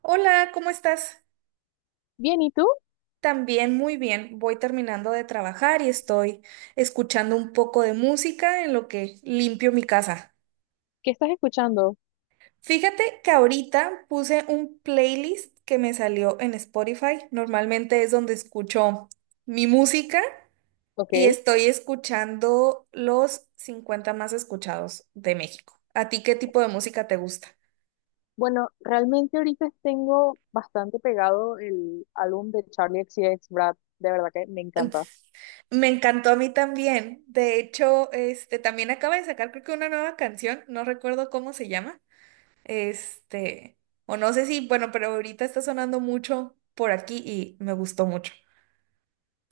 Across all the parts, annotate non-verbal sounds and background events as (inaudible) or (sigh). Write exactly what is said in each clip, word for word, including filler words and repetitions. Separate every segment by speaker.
Speaker 1: Hola, ¿cómo estás?
Speaker 2: Bien, ¿y tú?
Speaker 1: También muy bien. Voy terminando de trabajar y estoy escuchando un poco de música en lo que limpio mi casa.
Speaker 2: ¿Qué estás escuchando?
Speaker 1: Fíjate que ahorita puse un playlist que me salió en Spotify. Normalmente es donde escucho mi música
Speaker 2: Ok.
Speaker 1: y estoy escuchando los cincuenta más escuchados de México. ¿A ti qué tipo de música te gusta?
Speaker 2: Bueno, realmente ahorita tengo bastante pegado el álbum de Charlie X XCX Brad. De verdad que me encanta.
Speaker 1: Me encantó a mí también. De hecho, este también acaba de sacar creo que una nueva canción, no recuerdo cómo se llama. Este, o no sé si, bueno, pero ahorita está sonando mucho por aquí y me gustó mucho.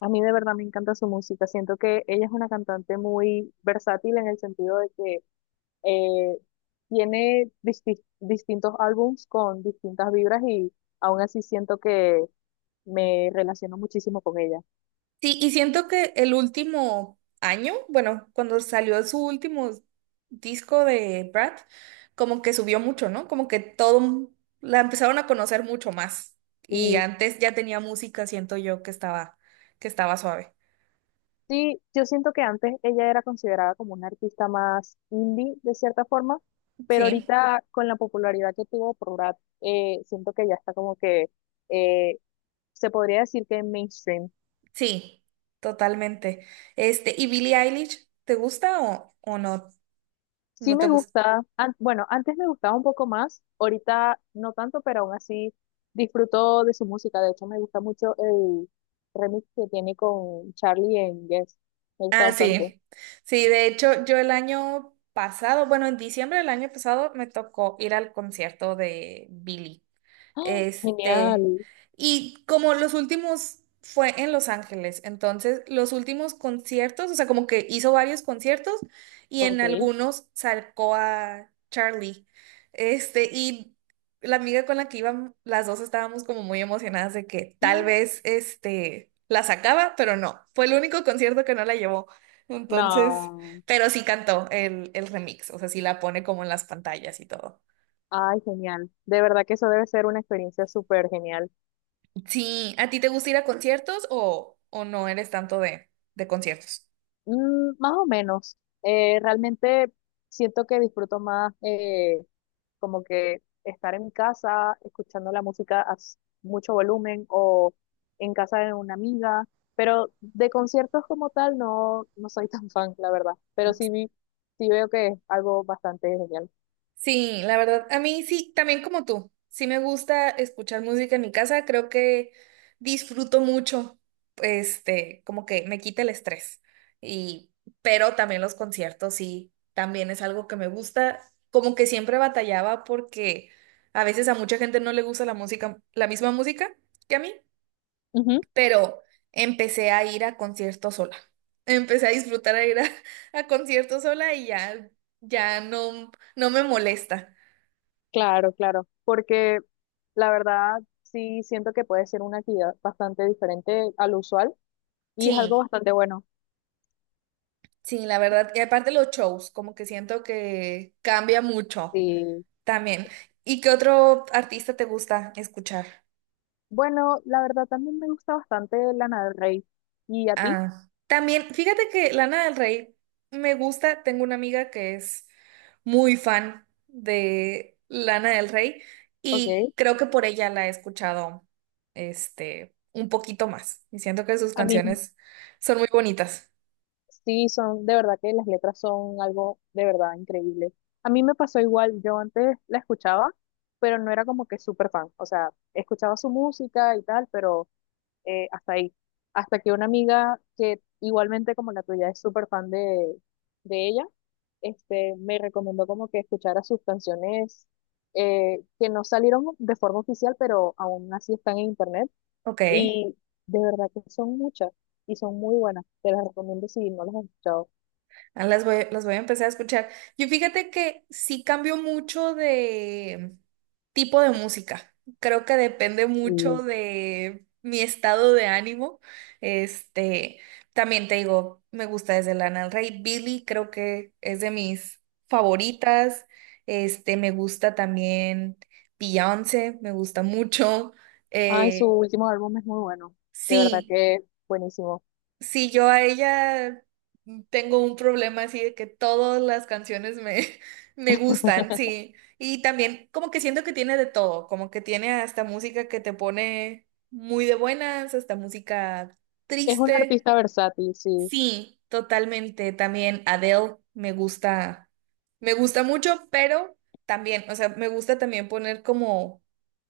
Speaker 2: A mí de verdad me encanta su música. Siento que ella es una cantante muy versátil en el sentido de que eh, tiene disti- distintos álbums con distintas vibras y aún así siento que me relaciono muchísimo con ella.
Speaker 1: Sí, y siento que el último año, bueno, cuando salió su último disco de Brad, como que subió mucho, ¿no? Como que todo la empezaron a conocer mucho más. Y
Speaker 2: Sí.
Speaker 1: antes ya tenía música, siento yo, que estaba que estaba suave.
Speaker 2: Sí, yo siento que antes ella era considerada como una artista más indie, de cierta forma, pero
Speaker 1: Sí.
Speaker 2: ahorita con la popularidad que tuvo por Brat, eh, siento que ya está como que eh, se podría decir que mainstream.
Speaker 1: Sí, totalmente. Este, ¿y Billie Eilish te gusta o, o no?
Speaker 2: Sí
Speaker 1: ¿No te
Speaker 2: me
Speaker 1: gusta?
Speaker 2: gusta, an- bueno, antes me gustaba un poco más, ahorita no tanto, pero aún así disfruto de su música. De hecho, me gusta mucho el remix que tiene con Charlie en Guess. Me gusta
Speaker 1: Ah,
Speaker 2: bastante.
Speaker 1: sí. Sí, de hecho, yo el año pasado, bueno, en diciembre del año pasado me tocó ir al concierto de Billie.
Speaker 2: ¡Ah!
Speaker 1: Este,
Speaker 2: Genial.
Speaker 1: y como los últimos fue en Los Ángeles, entonces los últimos conciertos, o sea, como que hizo varios conciertos y en
Speaker 2: Ok.
Speaker 1: algunos sacó a Charlie. Este, y la amiga con la que iban, las dos estábamos como muy emocionadas de que tal
Speaker 2: ¡Ah!
Speaker 1: vez este la sacaba, pero no, fue el único concierto que no la llevó. Entonces,
Speaker 2: No.
Speaker 1: pero sí cantó el, el remix, o sea, sí la pone como en las pantallas y todo.
Speaker 2: Ay, genial. De verdad que eso debe ser una experiencia súper genial.
Speaker 1: Sí, ¿a ti te gusta ir a conciertos o, o no eres tanto de, de conciertos?
Speaker 2: Mm, más o menos. Eh, realmente siento que disfruto más eh, como que estar en mi casa escuchando la música a s- mucho volumen o en casa de una amiga. Pero de conciertos como tal no, no soy tan (laughs) fan, la verdad. Pero sí, vi- sí veo que es algo bastante genial.
Speaker 1: Sí, la verdad, a mí sí, también como tú. Sí me gusta escuchar música en mi casa, creo que disfruto mucho, este, como que me quita el estrés. Y, pero también los conciertos sí, también es algo que me gusta. Como que siempre batallaba porque a veces a mucha gente no le gusta la música, la misma música que a mí.
Speaker 2: Ujú.
Speaker 1: pero empecé a ir a conciertos sola. Empecé a disfrutar a ir a, (laughs) a conciertos sola y ya, ya no, no me molesta.
Speaker 2: Claro, claro, porque la verdad sí siento que puede ser una actividad bastante diferente al usual. Y es algo
Speaker 1: Sí,
Speaker 2: bastante bueno.
Speaker 1: sí, la verdad. Y aparte los shows, como que siento que cambia mucho
Speaker 2: Sí.
Speaker 1: también. ¿Y qué otro artista te gusta escuchar?
Speaker 2: Bueno, la verdad también me gusta bastante Lana del Rey. ¿Y a ti?
Speaker 1: Ah, también, fíjate que Lana del Rey me gusta, tengo una amiga que es muy fan de Lana del Rey
Speaker 2: Ok.
Speaker 1: y creo que por ella la he escuchado este un poquito más y siento que sus
Speaker 2: A mí
Speaker 1: canciones son muy bonitas.
Speaker 2: sí son, de verdad que las letras son algo de verdad increíble. A mí me pasó igual, yo antes la escuchaba, pero no era como que súper fan. O sea, escuchaba su música y tal, pero eh, hasta ahí. Hasta que una amiga que igualmente como la tuya es súper fan de, de ella, este, me recomendó como que escuchara sus canciones eh, que no salieron de forma oficial, pero aún así están en internet.
Speaker 1: Ok.
Speaker 2: Y de verdad que son muchas y son muy buenas. Te las recomiendo si no las has escuchado.
Speaker 1: Ah, Las voy, las voy a empezar a escuchar. Yo fíjate que sí cambio mucho de tipo de música. Creo que depende mucho
Speaker 2: Sí.
Speaker 1: de mi estado de ánimo. Este, también te digo, me gusta desde Lana del Rey. Billie creo que es de mis favoritas. Este, me gusta también Beyoncé, me gusta mucho.
Speaker 2: Ay, su
Speaker 1: Eh,
Speaker 2: último álbum es muy bueno. De verdad
Speaker 1: sí.
Speaker 2: que buenísimo.
Speaker 1: Sí, yo a ella tengo un problema así de que todas las canciones me, (laughs) me gustan, sí. Y también como que siento que tiene de todo, como que tiene hasta música que te pone muy de buenas, hasta música
Speaker 2: Es un
Speaker 1: triste.
Speaker 2: artista versátil, sí.
Speaker 1: Sí, totalmente. También Adele me gusta, me gusta mucho, pero también, o sea, me gusta también poner como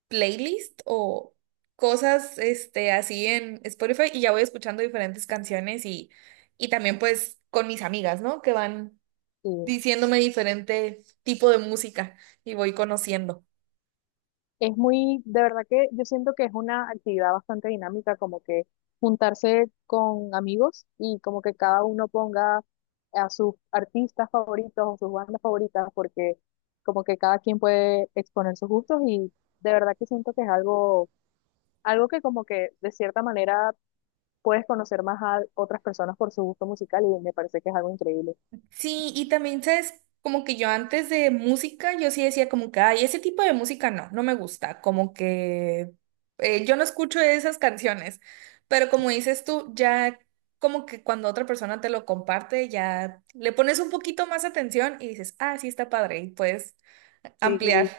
Speaker 1: playlist o cosas este, así en Spotify y ya voy escuchando diferentes canciones y, y también pues con mis amigas, ¿no? Que van
Speaker 2: Sí.
Speaker 1: diciéndome diferente tipo de música y voy conociendo.
Speaker 2: Es muy, de verdad que yo siento que es una actividad bastante dinámica, como que juntarse con amigos y como que cada uno ponga a sus artistas favoritos o sus bandas favoritas, porque como que cada quien puede exponer sus gustos y de verdad que siento que es algo, algo que como que de cierta manera puedes conocer más a otras personas por su gusto musical y me parece que es algo increíble.
Speaker 1: Sí, y también, ¿sabes? Como que yo antes de música, yo sí decía como que, ay, ese tipo de música no, no me gusta, como que eh, yo no escucho esas canciones, pero como dices tú, ya como que cuando otra persona te lo comparte, ya le pones un poquito más atención y dices, ah, sí está padre, y puedes ampliar
Speaker 2: Sí,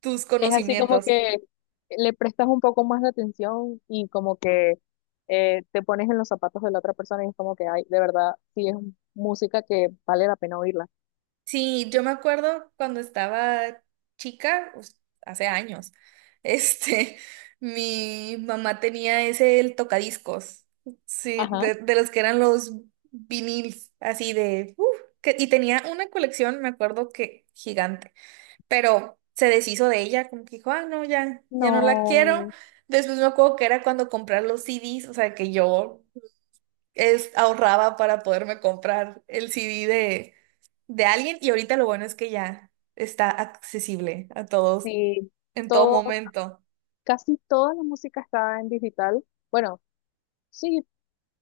Speaker 1: tus
Speaker 2: es así como
Speaker 1: conocimientos.
Speaker 2: que le prestas un poco más de atención y como que eh, te pones en los zapatos de la otra persona y es como que, ay, de verdad, sí es música que vale la pena oírla.
Speaker 1: Sí, yo me acuerdo cuando estaba chica, us- hace años, este, (laughs) mi mamá tenía ese el tocadiscos, sí,
Speaker 2: Ajá.
Speaker 1: de, de los que eran los viniles, así de, uf, que- y tenía una colección, me acuerdo que gigante, pero se deshizo de ella, como que dijo, ah, no, ya, ya no la quiero.
Speaker 2: No,
Speaker 1: Después me acuerdo que era cuando comprar los C Ds, o sea, que yo es, ahorraba para poderme comprar el C D de alguien y ahorita lo bueno es que ya está accesible a todos
Speaker 2: sí,
Speaker 1: en todo
Speaker 2: todo,
Speaker 1: momento.
Speaker 2: casi toda la música está en digital. Bueno, sí,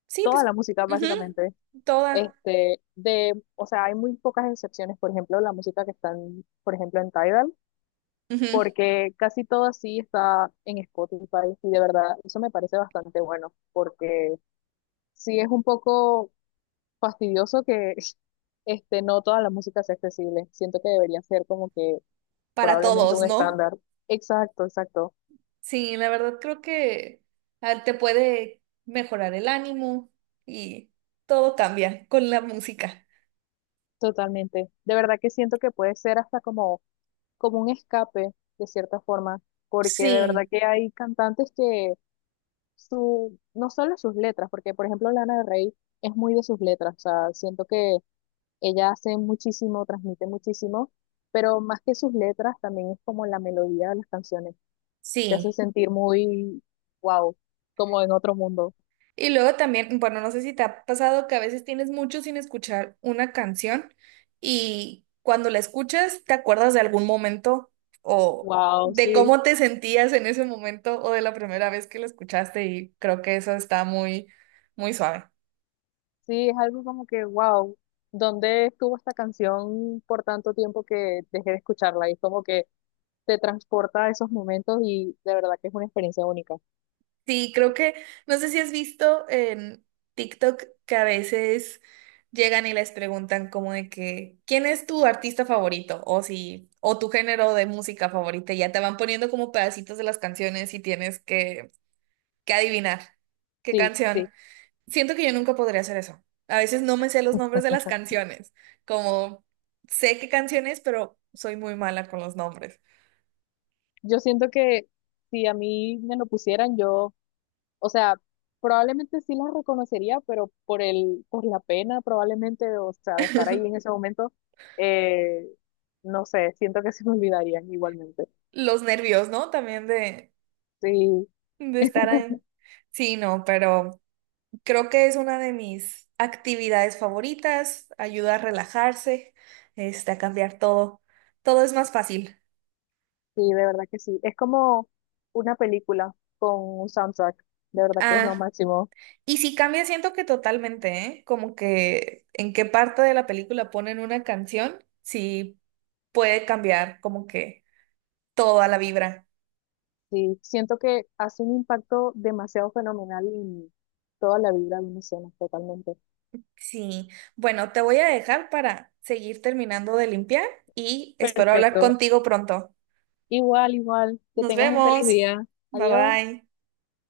Speaker 1: Sí,
Speaker 2: toda
Speaker 1: pues,
Speaker 2: la música
Speaker 1: ujú,
Speaker 2: básicamente.
Speaker 1: toda,
Speaker 2: Este, de, o sea, hay muy pocas excepciones, por ejemplo, la música que está en, por ejemplo, en Tidal.
Speaker 1: ujú,
Speaker 2: Porque casi todo sí está en Spotify y de verdad eso me parece bastante bueno, porque sí es un poco fastidioso que (laughs) este, no toda la música sea accesible. Siento que debería ser como que
Speaker 1: para
Speaker 2: probablemente
Speaker 1: todos,
Speaker 2: un
Speaker 1: ¿no?
Speaker 2: estándar. Exacto, exacto,
Speaker 1: Sí, la verdad creo que ah, te puede mejorar el ánimo y todo cambia con la música.
Speaker 2: totalmente. De verdad que siento que puede ser hasta como, como un escape, de cierta forma, porque de verdad
Speaker 1: Sí,
Speaker 2: que hay cantantes que su, no solo sus letras, porque por ejemplo Lana del Rey es muy de sus letras, o sea, siento que ella hace muchísimo, transmite muchísimo, pero más que sus letras, también es como la melodía de las canciones. Te hace
Speaker 1: sí.
Speaker 2: sentir muy, wow, como en otro mundo.
Speaker 1: Y luego también, bueno, no sé si te ha pasado que a veces tienes mucho sin escuchar una canción y cuando la escuchas te acuerdas de algún momento o
Speaker 2: Wow,
Speaker 1: de
Speaker 2: sí,
Speaker 1: cómo te sentías en ese momento o de la primera vez que la escuchaste y creo que eso está muy, muy suave.
Speaker 2: sí, es algo como que, wow, ¿dónde estuvo esta canción por tanto tiempo que dejé de escucharla? Y es como que te transporta a esos momentos y de verdad que es una experiencia única.
Speaker 1: Sí, creo que, no sé si has visto en TikTok que a veces llegan y les preguntan como de que, ¿quién es tu artista favorito? O si, o tu género de música favorita, y ya te van poniendo como pedacitos de las canciones y tienes que, que adivinar qué
Speaker 2: Sí, sí.
Speaker 1: canción. Siento que yo nunca podría hacer eso. A veces no me sé los nombres de las canciones, como sé qué canciones, pero soy muy mala con los nombres.
Speaker 2: Yo siento que si a mí me lo pusieran, yo, o sea, probablemente sí las reconocería, pero por el, por la pena probablemente, o sea, de estar ahí en
Speaker 1: (laughs)
Speaker 2: ese momento, eh, no sé, siento que se me olvidarían igualmente.
Speaker 1: Los nervios, ¿no? También de,
Speaker 2: Sí,
Speaker 1: de estar ahí. Sí, no, pero creo que es una de mis actividades favoritas, ayuda a relajarse, este, a cambiar todo. Todo es más fácil.
Speaker 2: sí, de verdad que sí. Es como una película con un soundtrack, de verdad que es lo
Speaker 1: Ah,
Speaker 2: máximo.
Speaker 1: y si cambia, siento que totalmente, ¿eh? Como que en qué parte de la película ponen una canción, sí puede cambiar como que toda la vibra.
Speaker 2: Sí, siento que hace un impacto demasiado fenomenal en toda la vida de una escena, totalmente.
Speaker 1: Sí, bueno, te voy a dejar para seguir terminando de limpiar y espero hablar
Speaker 2: Perfecto.
Speaker 1: contigo pronto.
Speaker 2: Igual, igual, que
Speaker 1: Nos
Speaker 2: tengas un feliz
Speaker 1: vemos.
Speaker 2: día.
Speaker 1: Bye
Speaker 2: Adiós.
Speaker 1: bye.